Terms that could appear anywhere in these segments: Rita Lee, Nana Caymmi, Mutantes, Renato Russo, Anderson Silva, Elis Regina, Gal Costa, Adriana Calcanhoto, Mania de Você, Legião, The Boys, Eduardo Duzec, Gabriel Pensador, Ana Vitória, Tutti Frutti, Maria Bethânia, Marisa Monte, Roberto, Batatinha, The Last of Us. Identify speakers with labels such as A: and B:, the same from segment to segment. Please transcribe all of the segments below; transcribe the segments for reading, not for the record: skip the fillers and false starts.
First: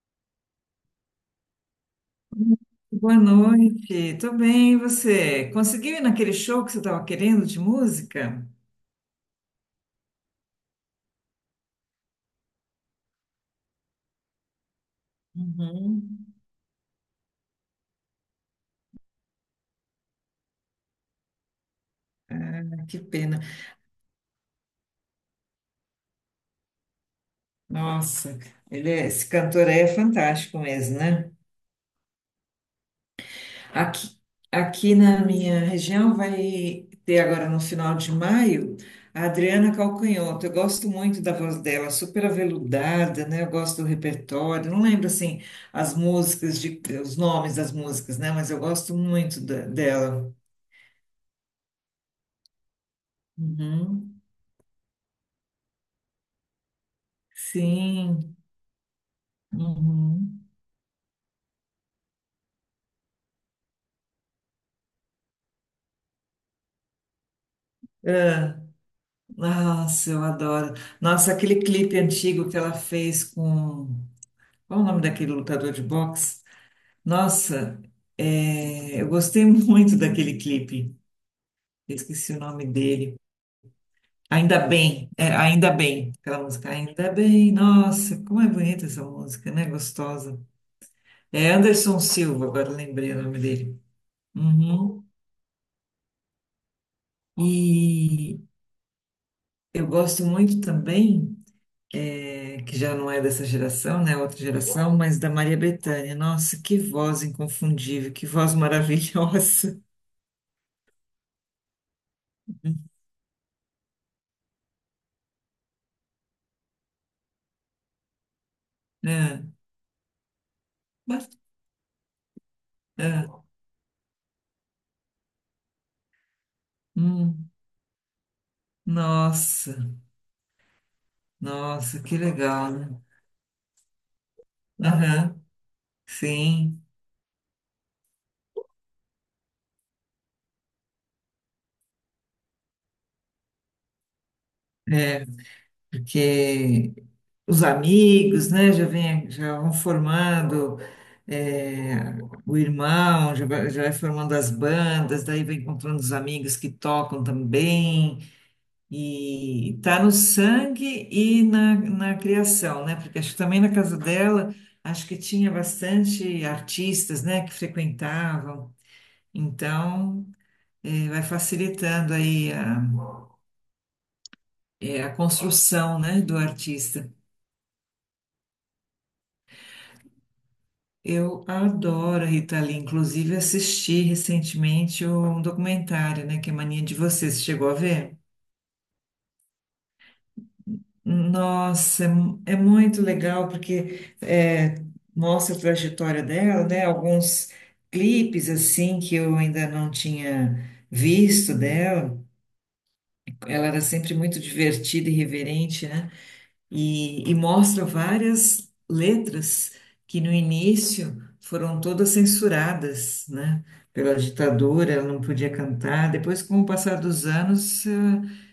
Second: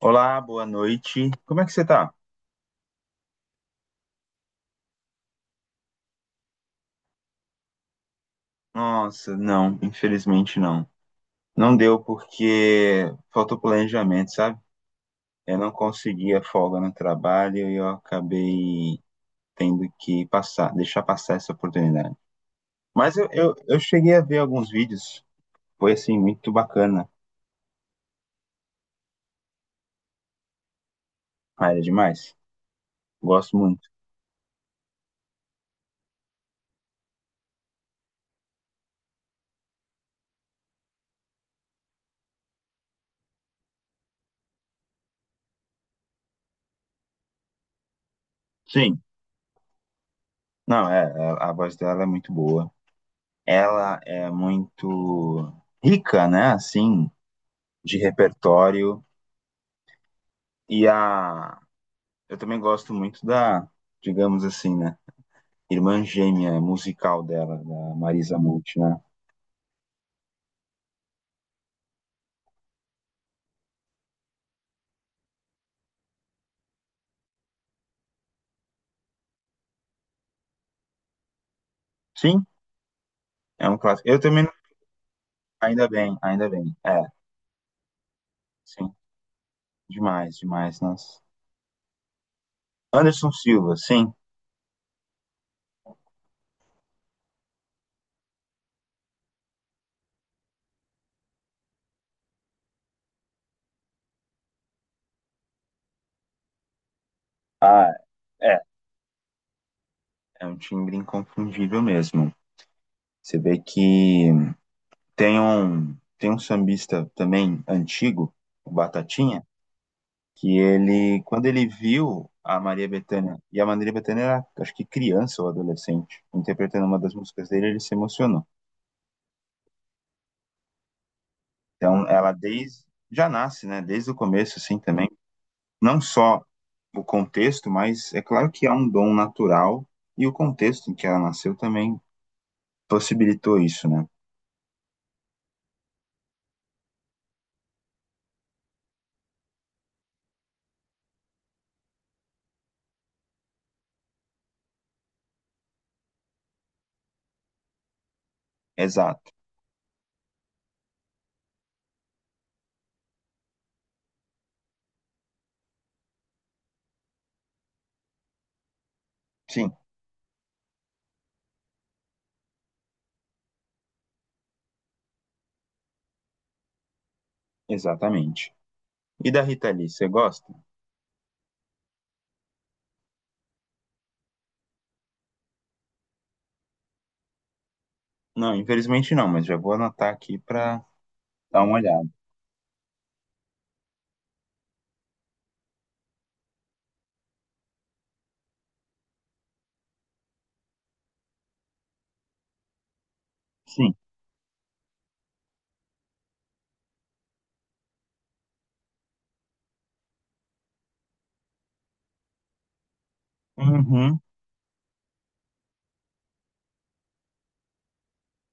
A: Olá, boa noite. Como é que você tá?
B: Boa noite, tô bem, e você? Conseguiu ir naquele show que você estava querendo de música?
A: Nossa, não, infelizmente não. Não deu porque faltou planejamento, sabe? Eu não
B: Uhum.
A: conseguia folga no trabalho e eu acabei tendo que passar, deixar passar essa oportunidade.
B: Ah, que
A: Mas eu,
B: pena.
A: eu, eu cheguei a ver alguns vídeos, foi assim, muito bacana.
B: Nossa, esse cantor aí é fantástico mesmo, né?
A: Ah, era demais. Gosto muito.
B: Aqui, aqui na minha região vai ter agora no final de maio a Adriana Calcanhoto. Eu gosto muito da voz dela, super aveludada, né? Eu gosto do repertório. Não lembro assim as músicas de, os nomes das músicas, né? Mas eu gosto
A: Sim,
B: muito dela.
A: não, é, é- a voz dela é muito boa. Ela
B: Uhum.
A: é muito rica, né? Assim, de
B: Sim.
A: repertório.
B: Uhum.
A: E a, eu também gosto muito da, digamos assim, né? Irmã gêmea musical dela, da Marisa
B: Ah,
A: Monte, né?
B: nossa, eu adoro. Nossa, aquele clipe antigo que ela fez com. Qual o nome daquele lutador de boxe? Nossa, é, eu gostei muito daquele clipe. Eu esqueci o
A: Sim,
B: nome dele.
A: é um clássico. Eu também,
B: Ainda bem, é, ainda
A: ainda
B: bem,
A: bem,
B: aquela
A: ainda
B: música,
A: bem. É,
B: ainda bem, nossa, como é bonita
A: sim,
B: essa música, né?
A: demais,
B: Gostosa.
A: demais, nossa.
B: É Anderson Silva, agora lembrei o
A: Anderson
B: nome
A: Silva,
B: dele.
A: sim.
B: Uhum. E eu gosto muito também. É, que já não é dessa geração, né? Outra geração, mas da Maria Bethânia. Nossa, que voz
A: Ah,
B: inconfundível, que voz
A: é,
B: maravilhosa.
A: é um timbre inconfundível mesmo. Você vê que tem um sambista também antigo, o Batatinha,
B: É,
A: que ele,
B: mas-
A: quando ele viu a Maria
B: é,
A: Bethânia, e a Maria Bethânia era, acho que criança ou adolescente, interpretando uma das músicas
B: hum,
A: dele, ele se emocionou.
B: nossa, nossa,
A: Então,
B: que
A: ela
B: legal,
A: desde,
B: né?
A: já nasce, né, desde o começo, assim, também,
B: Aham,
A: não só
B: sim,
A: o contexto, mas é claro que há um dom natural, e o contexto em que ela nasceu também possibilitou isso, né?
B: porque os amigos, né, já vem, já vão formando é, o irmão, já vai formando as bandas, daí vai encontrando os amigos que tocam também.
A: Exato,
B: E está no sangue e na, na criação, né? Porque acho que também na casa dela, acho que tinha bastante artistas, né, que frequentavam.
A: sim,
B: Então, vai facilitando aí a, a construção, né, do artista.
A: exatamente. E da Rita Lee, você gosta?
B: Eu adoro a Rita Lee, inclusive assisti recentemente um documentário, né, que é Mania de Você. Você chegou a ver?
A: Não, infelizmente não, mas já vou anotar aqui para dar uma
B: Nossa, é,
A: olhada.
B: é muito legal porque é, mostra a trajetória dela, né? Alguns clipes assim que eu ainda não tinha visto dela. Ela era
A: Sim.
B: sempre muito divertida e reverente, né? E mostra várias letras que no início foram todas censuradas, né, pela
A: Uhum.
B: ditadura, ela não podia cantar. Depois, com o passar dos anos,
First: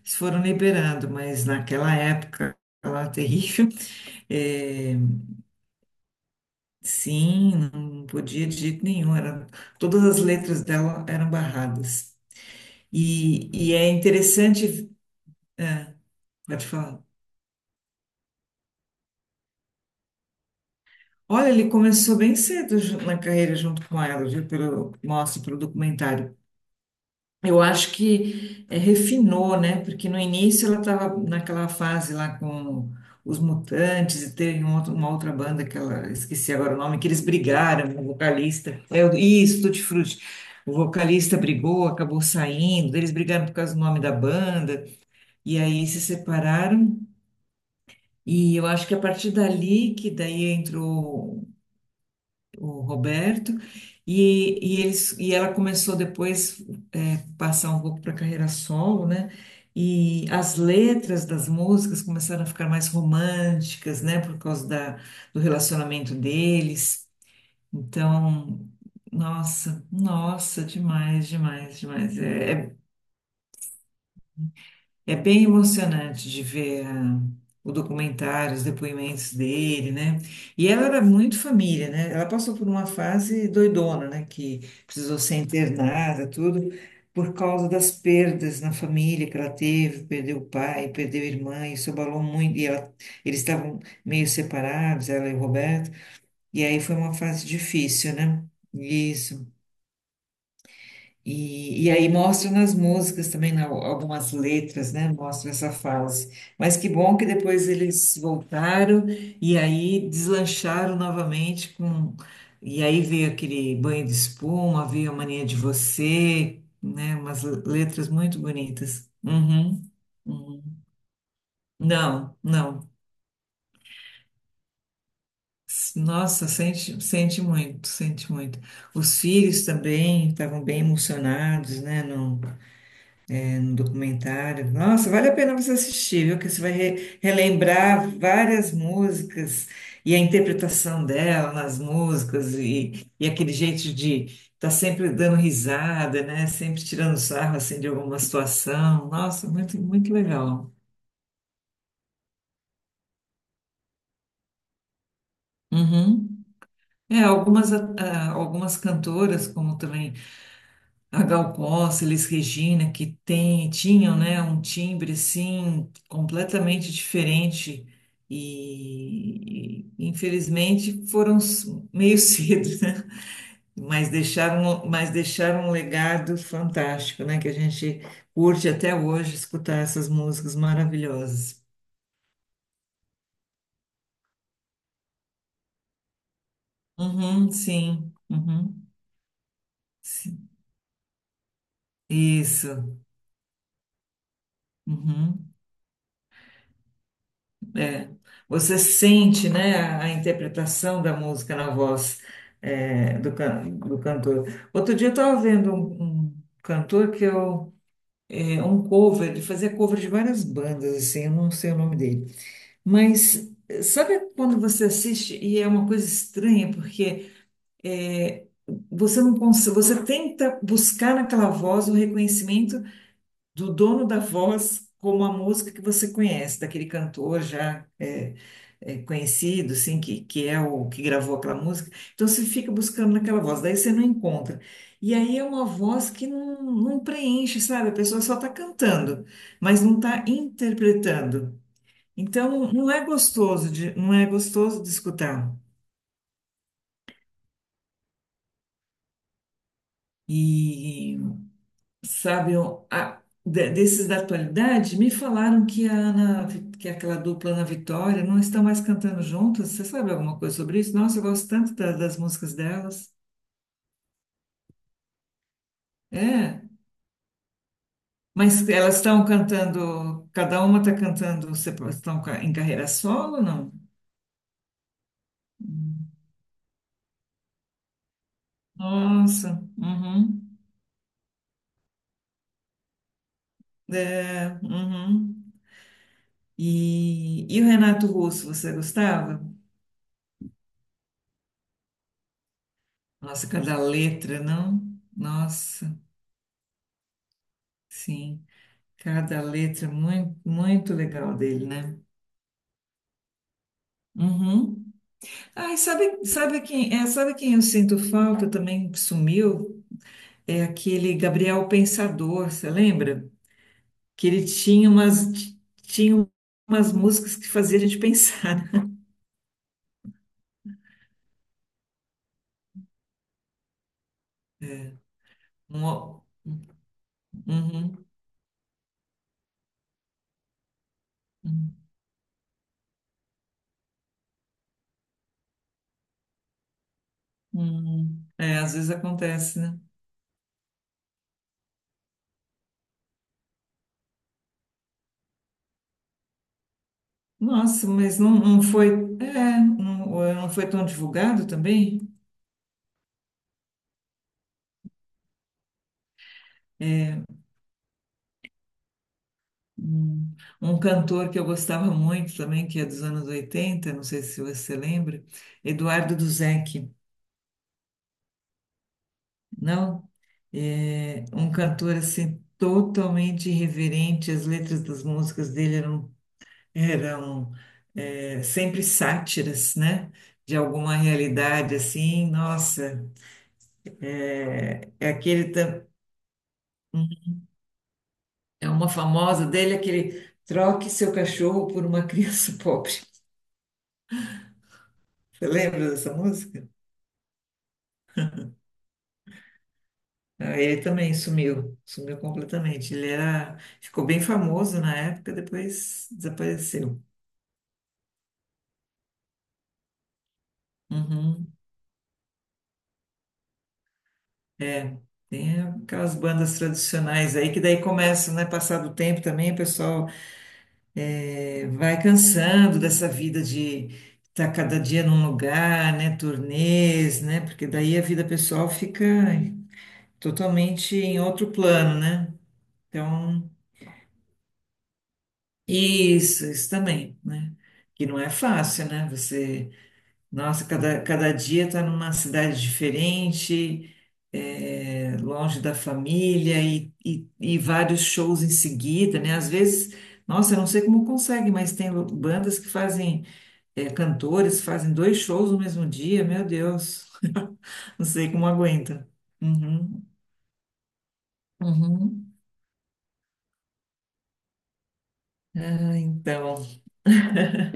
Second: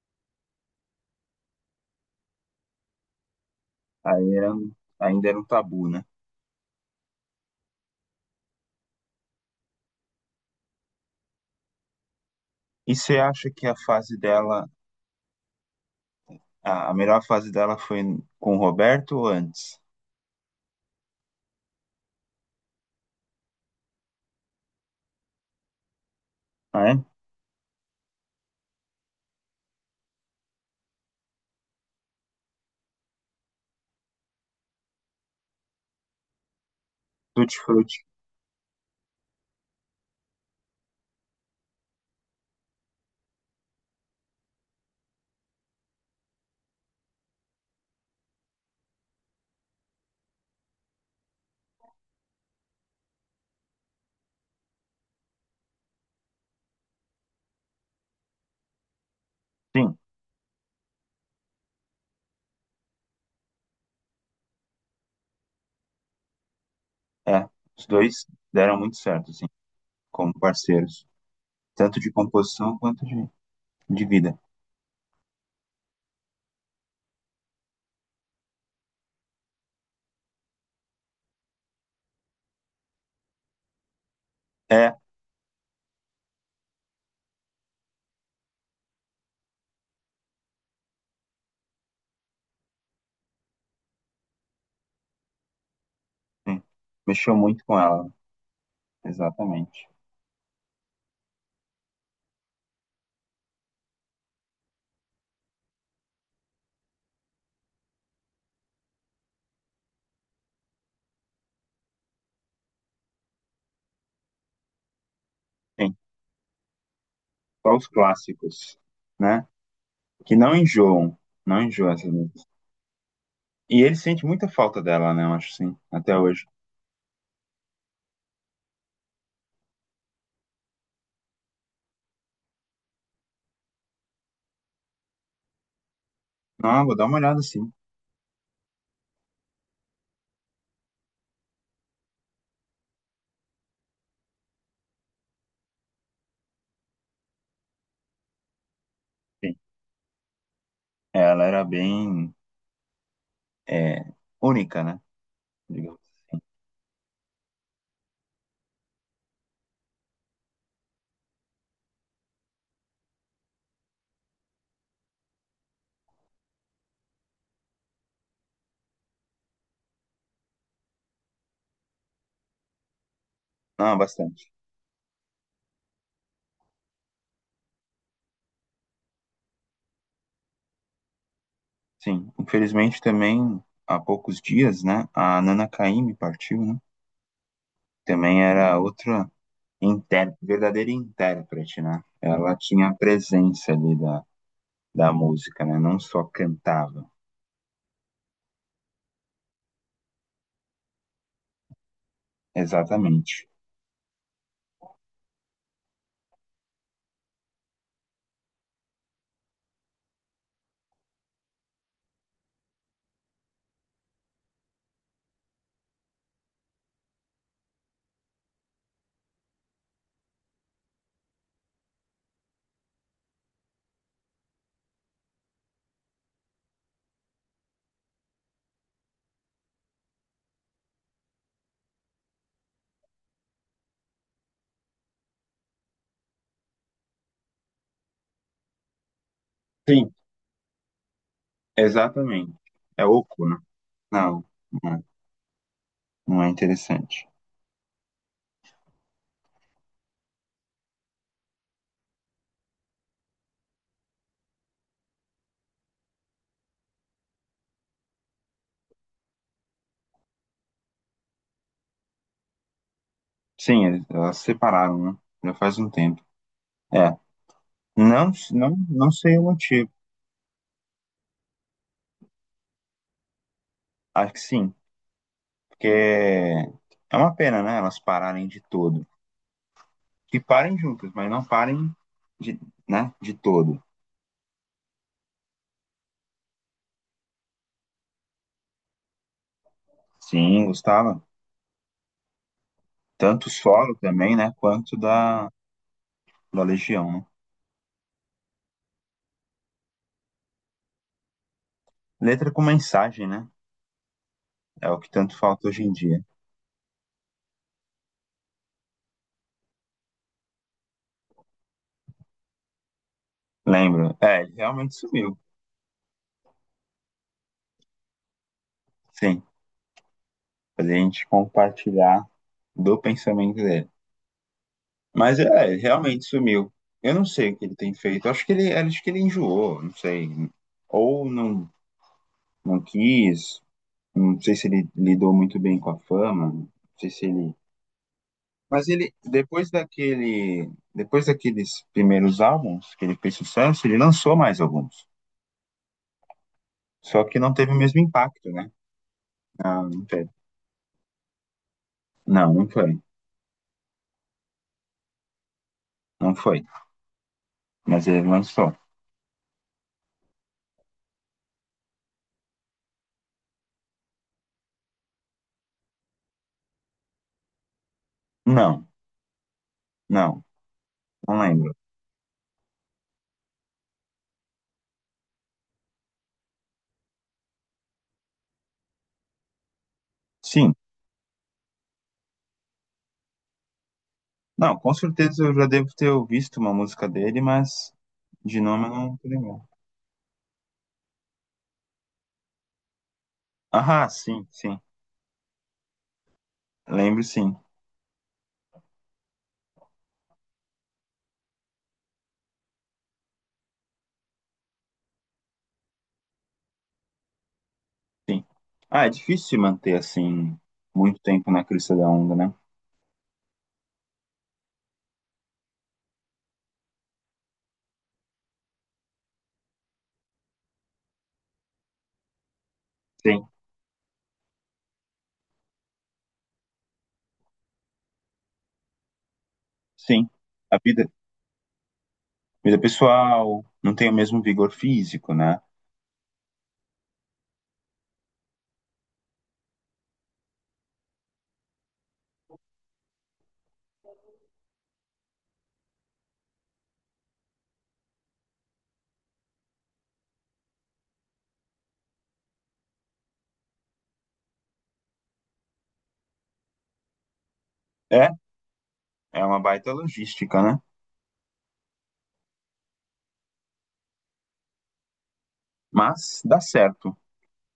B: eles foram liberando, mas naquela época lá terrível,
A: Aí era,
B: eh,
A: ainda era um tabu, né?
B: sim, não podia de jeito nenhum. Era, todas as letras dela eram barradas.
A: E você acha
B: E,
A: que
B: e
A: a
B: é
A: fase dela,
B: interessante, pode
A: a
B: falar.
A: melhor fase dela foi com o Roberto ou antes?
B: Olha, ele começou bem cedo na carreira junto com ela, viu? Pelo, mostra pelo documentário.
A: Ah, é?
B: Eu acho que refinou, né? Porque no início ela estava naquela fase lá com os Mutantes e teve uma outra banda que ela, esqueci agora o nome, que eles
A: Tutti
B: brigaram,
A: Frutti.
B: o vocalista. É, isso, Tutti Frutti. O vocalista brigou, acabou saindo, eles brigaram por causa do nome da banda, e aí se separaram. E eu acho que a partir dali que daí entrou. O Roberto, eles, e ela começou depois é, passar um pouco para carreira solo, né?
A: Sim,
B: E as letras das músicas começaram a ficar mais românticas, né? Por causa da, do relacionamento deles.
A: é. Os dois
B: Então,
A: deram muito certo, assim,
B: nossa,
A: como
B: nossa,
A: parceiros.
B: demais, demais,
A: Tanto de
B: demais. É
A: composição quanto de vida.
B: é bem emocionante de ver o documentário, os depoimentos dele, né? E ela era muito família, né? Ela passou por uma fase doidona, né? Que
A: É,
B: precisou ser internada, tudo, por causa das perdas na família que ela teve, perdeu o pai, perdeu a irmã, isso abalou muito. E eles estavam meio separados, ela e o Roberto,
A: sim.
B: e aí foi uma
A: Mexeu
B: fase
A: muito com ela,
B: difícil, né? Isso.
A: exatamente.
B: E aí mostram nas músicas também, algumas letras, né? Mostra essa fase. Mas que bom que depois eles voltaram e aí deslancharam novamente com. E aí veio aquele banho de espuma, veio a mania de
A: Sim,
B: você, né? Umas
A: só os
B: letras muito
A: clássicos,
B: bonitas.
A: né?
B: Uhum,
A: Que não
B: uhum.
A: enjoam. Não enjoam essas
B: Não,
A: músicas.
B: não.
A: E ele sente muita falta dela, né? Eu acho, sim, até hoje.
B: Nossa, sente, sente muito, sente muito. Os filhos também estavam bem emocionados, né? Um documentário. Nossa, vale a pena você assistir, viu? Que você vai
A: Não, vou dar uma olhada, sim.
B: relembrar várias músicas e a interpretação dela nas músicas e aquele jeito de estar sempre dando risada, né? Sempre tirando sarro assim de alguma situação. Nossa,
A: Sim.
B: muito, muito legal.
A: Ela era bem é, única, né? Digamos.
B: Uhum. É, algumas, algumas cantoras, como também. A Gal Costa, Elis Regina, que tem, tinham, né, um timbre assim completamente diferente e infelizmente foram meio cedo, né?
A: Ah, bastante.
B: Mas deixaram um legado fantástico, né, que a gente curte até hoje escutar essas músicas maravilhosas.
A: Sim. Infelizmente também há poucos dias, né? A Nana Caymmi partiu, né?
B: Uhum, sim,
A: Também era
B: uhum,
A: outra inter...
B: sim.
A: verdadeira intérprete, né? Ela tinha a
B: Isso.
A: presença ali da, da
B: Uhum.
A: música, né? Não só cantava.
B: É, você sente, né, a interpretação da música na voz é, do,
A: Exatamente.
B: do cantor. Outro dia eu estava vendo um cantor que eu, é um cover, ele fazia cover de várias bandas, assim, eu não sei o nome dele. Mas eh, sabe quando você assiste e é uma coisa estranha, porque é, você não consegue, você tenta buscar naquela voz o reconhecimento do dono da voz como a música que você conhece, daquele cantor já é, é, conhecido, assim, que é o que gravou aquela música. Então você fica buscando naquela voz, daí você não encontra. E aí é uma voz que não, não preenche, sabe? A pessoa só está cantando, mas não
A: Sim,
B: está interpretando.
A: exatamente.
B: Então não
A: É
B: é
A: oco, né?
B: gostoso de, não é
A: Não,
B: gostoso de
A: não é,
B: escutar.
A: não é interessante.
B: E sabe, desses da atualidade, me falaram que a que é aquela dupla Ana Vitória não estão mais cantando juntas. Você sabe alguma coisa sobre isso? Nossa, eu gosto tanto das músicas delas.
A: Sim, eles- elas se separaram, né? Já faz um tempo.
B: É,
A: É. Não,
B: mas
A: não,
B: elas
A: não
B: estão
A: sei o motivo.
B: cantando, cada uma está cantando, em carreira solo, não?
A: Acho que sim.
B: Hum.
A: Porque é uma pena, né? Elas pararem de todo.
B: Nossa,
A: Que
B: uhum.
A: parem juntas, mas não parem de, né, de todo.
B: É, uhum. E o Renato Russo, você gostava?
A: Sim, gostava.
B: Nossa,
A: Tanto
B: cada
A: solo também,
B: letra,
A: né?
B: não?
A: Quanto da,
B: Nossa,
A: da Legião, né?
B: sim. Cada letra muito, muito legal dele, né?
A: Letra com mensagem, né? É
B: Uhum.
A: o que tanto falta
B: Ah, e
A: hoje em dia.
B: sabe, sabe quem, é, sabe quem eu sinto falta também que sumiu? É aquele Gabriel Pensador, você lembra?
A: Lembro.
B: Que
A: É,
B: ele
A: ele
B: tinha
A: realmente
B: umas,
A: sumiu.
B: tinha umas músicas que fazia a gente pensar.
A: Sim. Fazer a gente compartilhar do pensamento dele.
B: É.
A: Mas é, ele
B: Um ó-
A: realmente sumiu. Eu não sei o que ele tem
B: uhum,
A: feito. Acho que ele enjoou, não sei. Ou não,
B: uhum,
A: não quis, não sei se ele lidou muito bem com a fama, não sei se ele.
B: uhum. É, às
A: Mas
B: vezes
A: ele,
B: acontece,
A: depois
B: né?
A: daquele, depois daqueles primeiros álbuns que ele fez sucesso, ele lançou mais alguns. Só que não teve o
B: Nossa,
A: mesmo
B: mas não,
A: impacto,
B: não
A: né?
B: foi, é,
A: Não, não
B: não,
A: teve.
B: não foi tão divulgado também?
A: Não, não foi. Não foi.
B: É.
A: Mas ele lançou.
B: Hum. Um cantor que eu gostava muito também, que é dos anos 80 não sei se você lembra, Eduardo Duzec,
A: Não,
B: não?
A: não,
B: É
A: não
B: um
A: lembro.
B: cantor assim totalmente irreverente, as letras das músicas dele eram, eram é, sempre sátiras, né? De
A: Sim,
B: alguma realidade assim, nossa,
A: não,
B: é,
A: com
B: é
A: certeza
B: aquele
A: eu já devo ter visto uma música dele, mas de
B: é
A: nome
B: uma
A: eu não
B: famosa
A: lembro.
B: dele, aquele troque seu cachorro por uma criança pobre.
A: Ah, sim, sim.
B: Você lembra dessa música?
A: Lembro sim.
B: Não, ele também sumiu, sumiu completamente. Ele era, ficou bem famoso na época, depois desapareceu.
A: Sim. Ah, é difícil se manter assim muito tempo
B: Uhum,
A: na crista da onda, né?
B: é, tem aquelas bandas tradicionais aí que daí começam, né? Passar do tempo também, o pessoal é, vai cansando dessa vida
A: Sim,
B: de estar cada dia num lugar, né? Turnês, né? Porque daí a vida pessoal fica
A: sim. A
B: totalmente
A: vida,
B: em outro plano, né?
A: vida
B: Então,
A: pessoal não tem o mesmo vigor físico, né?
B: isso também, né? Que não é fácil, né? Você nossa, cada, cada dia está numa cidade diferente, é, longe da família e vários shows em seguida, né? Às vezes, nossa, eu não sei como consegue, mas tem bandas que fazem, é, cantores fazem dois shows no mesmo dia, meu Deus, não
A: É,
B: sei como aguenta.
A: é uma baita
B: Uhum,
A: logística, né?
B: uhum. Ah,
A: Mas
B: então,
A: dá certo.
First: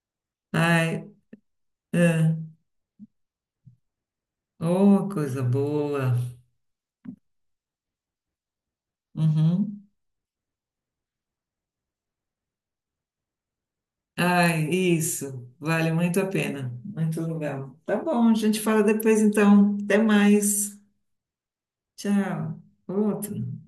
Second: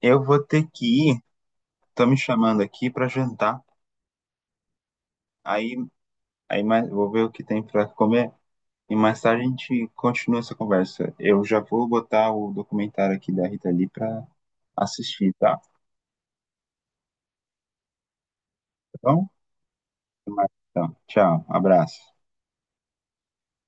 A: Eu vou ter
B: ai,
A: que ir. Estão me
B: ah,
A: chamando aqui para jantar.
B: oh, coisa
A: Aí,
B: boa.
A: aí mais, vou ver o que tem para comer e mais tarde a gente
B: Uhum.
A: continua essa conversa. Eu já vou botar o documentário aqui da Rita Lee para
B: Ai,
A: assistir,
B: isso.
A: tá? Tá
B: Vale muito a pena. Muito legal. Tá bom, a gente fala depois
A: bom?
B: então. Até
A: Até mais,
B: mais.
A: então, tchau, abraço.
B: Tchau. Outro.